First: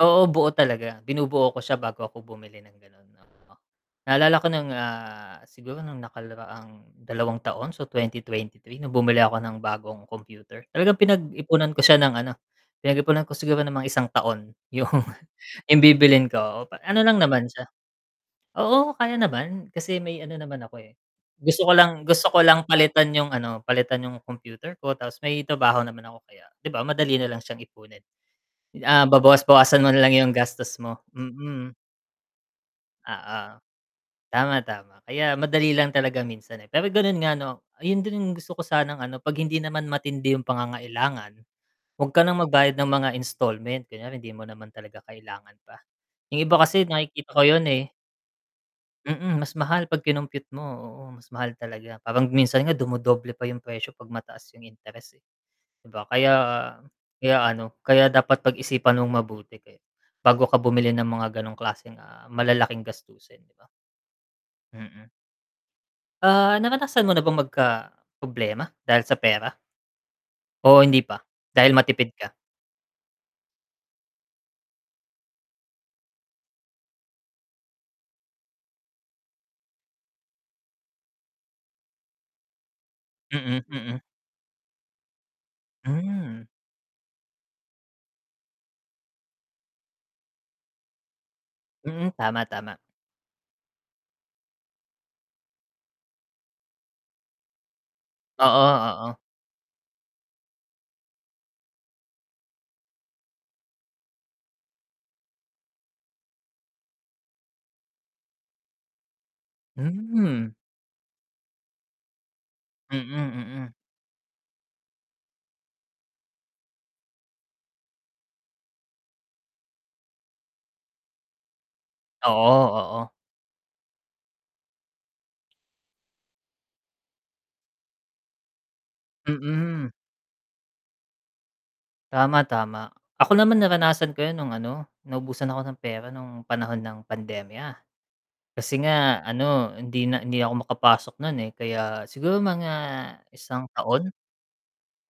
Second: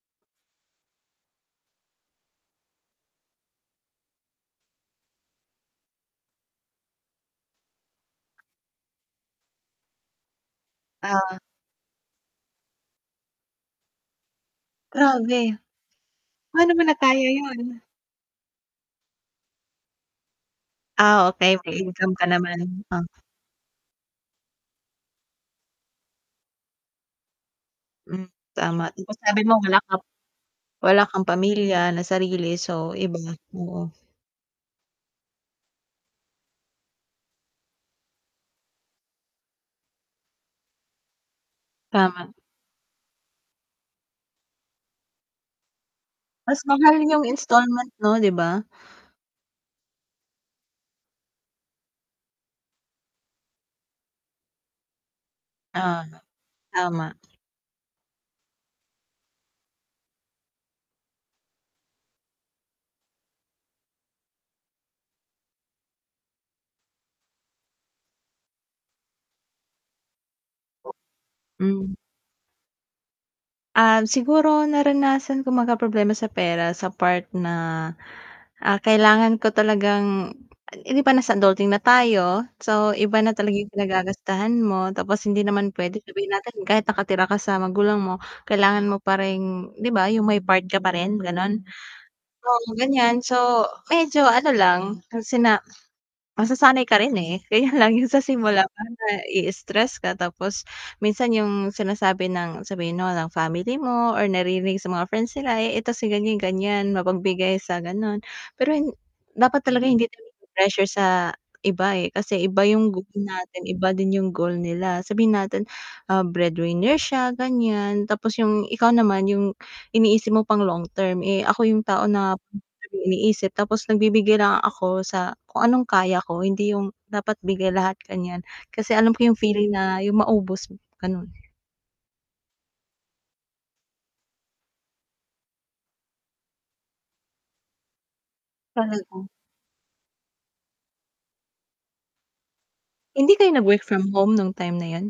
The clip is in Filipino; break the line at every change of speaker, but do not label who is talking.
Oo buo talaga, binubuo ko siya bago ako bumili ng gano'n, oo. Naalala ko nung, ah, siguro nung nakaraang 2 taon so 2023 nung bumili ako ng bagong computer, talagang
O
pinag-ipunan ko siya ng ano, pinag-ipunan ko siguro ng mga 1 taon yung,
Grabe.
bibilhin ko, oo
Paano mo
ano lang
nakaya
naman siya
'yun?
Oo, kaya naman kasi may ano naman ako, eh,
Ah, okey,
gusto ko
may
lang,
income ka
gusto ko lang
naman, oh?
palitan yung ano, palitan yung computer ko, tapos may trabaho naman ako kaya 'di ba, madali nalang siyang ipunin.
Hmm, tama 'di
Ah,
ba, sabi mo wala
babawas-bawasan mo
ka
nalang yung gastos mo,
wala kang
mm.
pamilya na sarili so iba,
Oo.
oo.
Tama, tama kaya madali lang talaga minsan, eh, pero gano'n nga 'no, ayun din yung gusto ko sanang ano, 'pag hindi naman matindi yung pangangailangan, huwag ka
Tama.
ng magbayad ng mga installment, kunyari hindi mo naman talaga kailangan pa. Yung iba
Mas
kasi
mahal yung
nakikita ko 'yun,
installment
eh.
'no, 'di ba?
Mm, mas mahal pag kinompute mo, oo mas mahal talaga parang minsan nga dumodoble pa yung presyo 'pag mataas yung interest, eh. 'Di
Oo,
ba kaya,
tama.
kaya ano, kaya dapat pag-isipan mong mabuti kaya bago ka bumili ng mga ganong klaseng ah, malalaking gastusin 'di ba? Mm. Ah, naranasan mo na bang magkaproblema, dahil sa pera? O
O
hindi pa, dahil
Hmm.
matipid ka?
Um, siguro naranasan ko magkaproblema sa pera sa part na, ah, kailangan ko talagang hindi ba nasa adulting na tayo? So, iba na talaga
Mm,
yung
mm.
pinag-gagastahan mo tapos hindi naman puwede sabihin
Hmm.
natin kahit nakatira ka sa magulang mo, kailangan mo pa ring 'di ba, yung may part ka pa rin, gano'n.
Mm, tama,
Oo
tama.
ganyan so, medyo ano lang, sina masasanay ka rin, eh, ganyan lang yung sa
Oo,
simula pa
oo.
na-iistres ka tapos minsan yung sinasabi ng sabihin mo ng family mo or naririnig sa mga friends nila, "Eh, ito si ganyan-ganyan mapagbigay sa gano'n." Pero, hin dapat talaga hindi tayo
Hmm.
ma-pressure sa iba, eh, kasi iba yung
Mm,
goal natin,
mm.
iba yung goal nila, sabihin natin, ah, breadwinner siya ganyan, tapos yung ikaw naman yung iniisip mo pang long term, eh, ako yung tao na [unintelligible]
Oo, oo.
iniisip tapos nagbibigay lang ako sa kung anong kaya ko hindi yung dapat bigay lahat gan'yan. Kasi alam ko yung feeling
Mm.
na yung maubos, gano'n.
Tama, tama. Ako naman naranasan ko 'yun nung ano, naubusan ako ng pera nung panahon ng pandemya. Kasi nga
Talaga?
ano, hindi na hindi ako makapasok no'n, eh, kaya siguro mga
Hindi kayo
1 taon?
nag-work-from-home nung time na 'yun?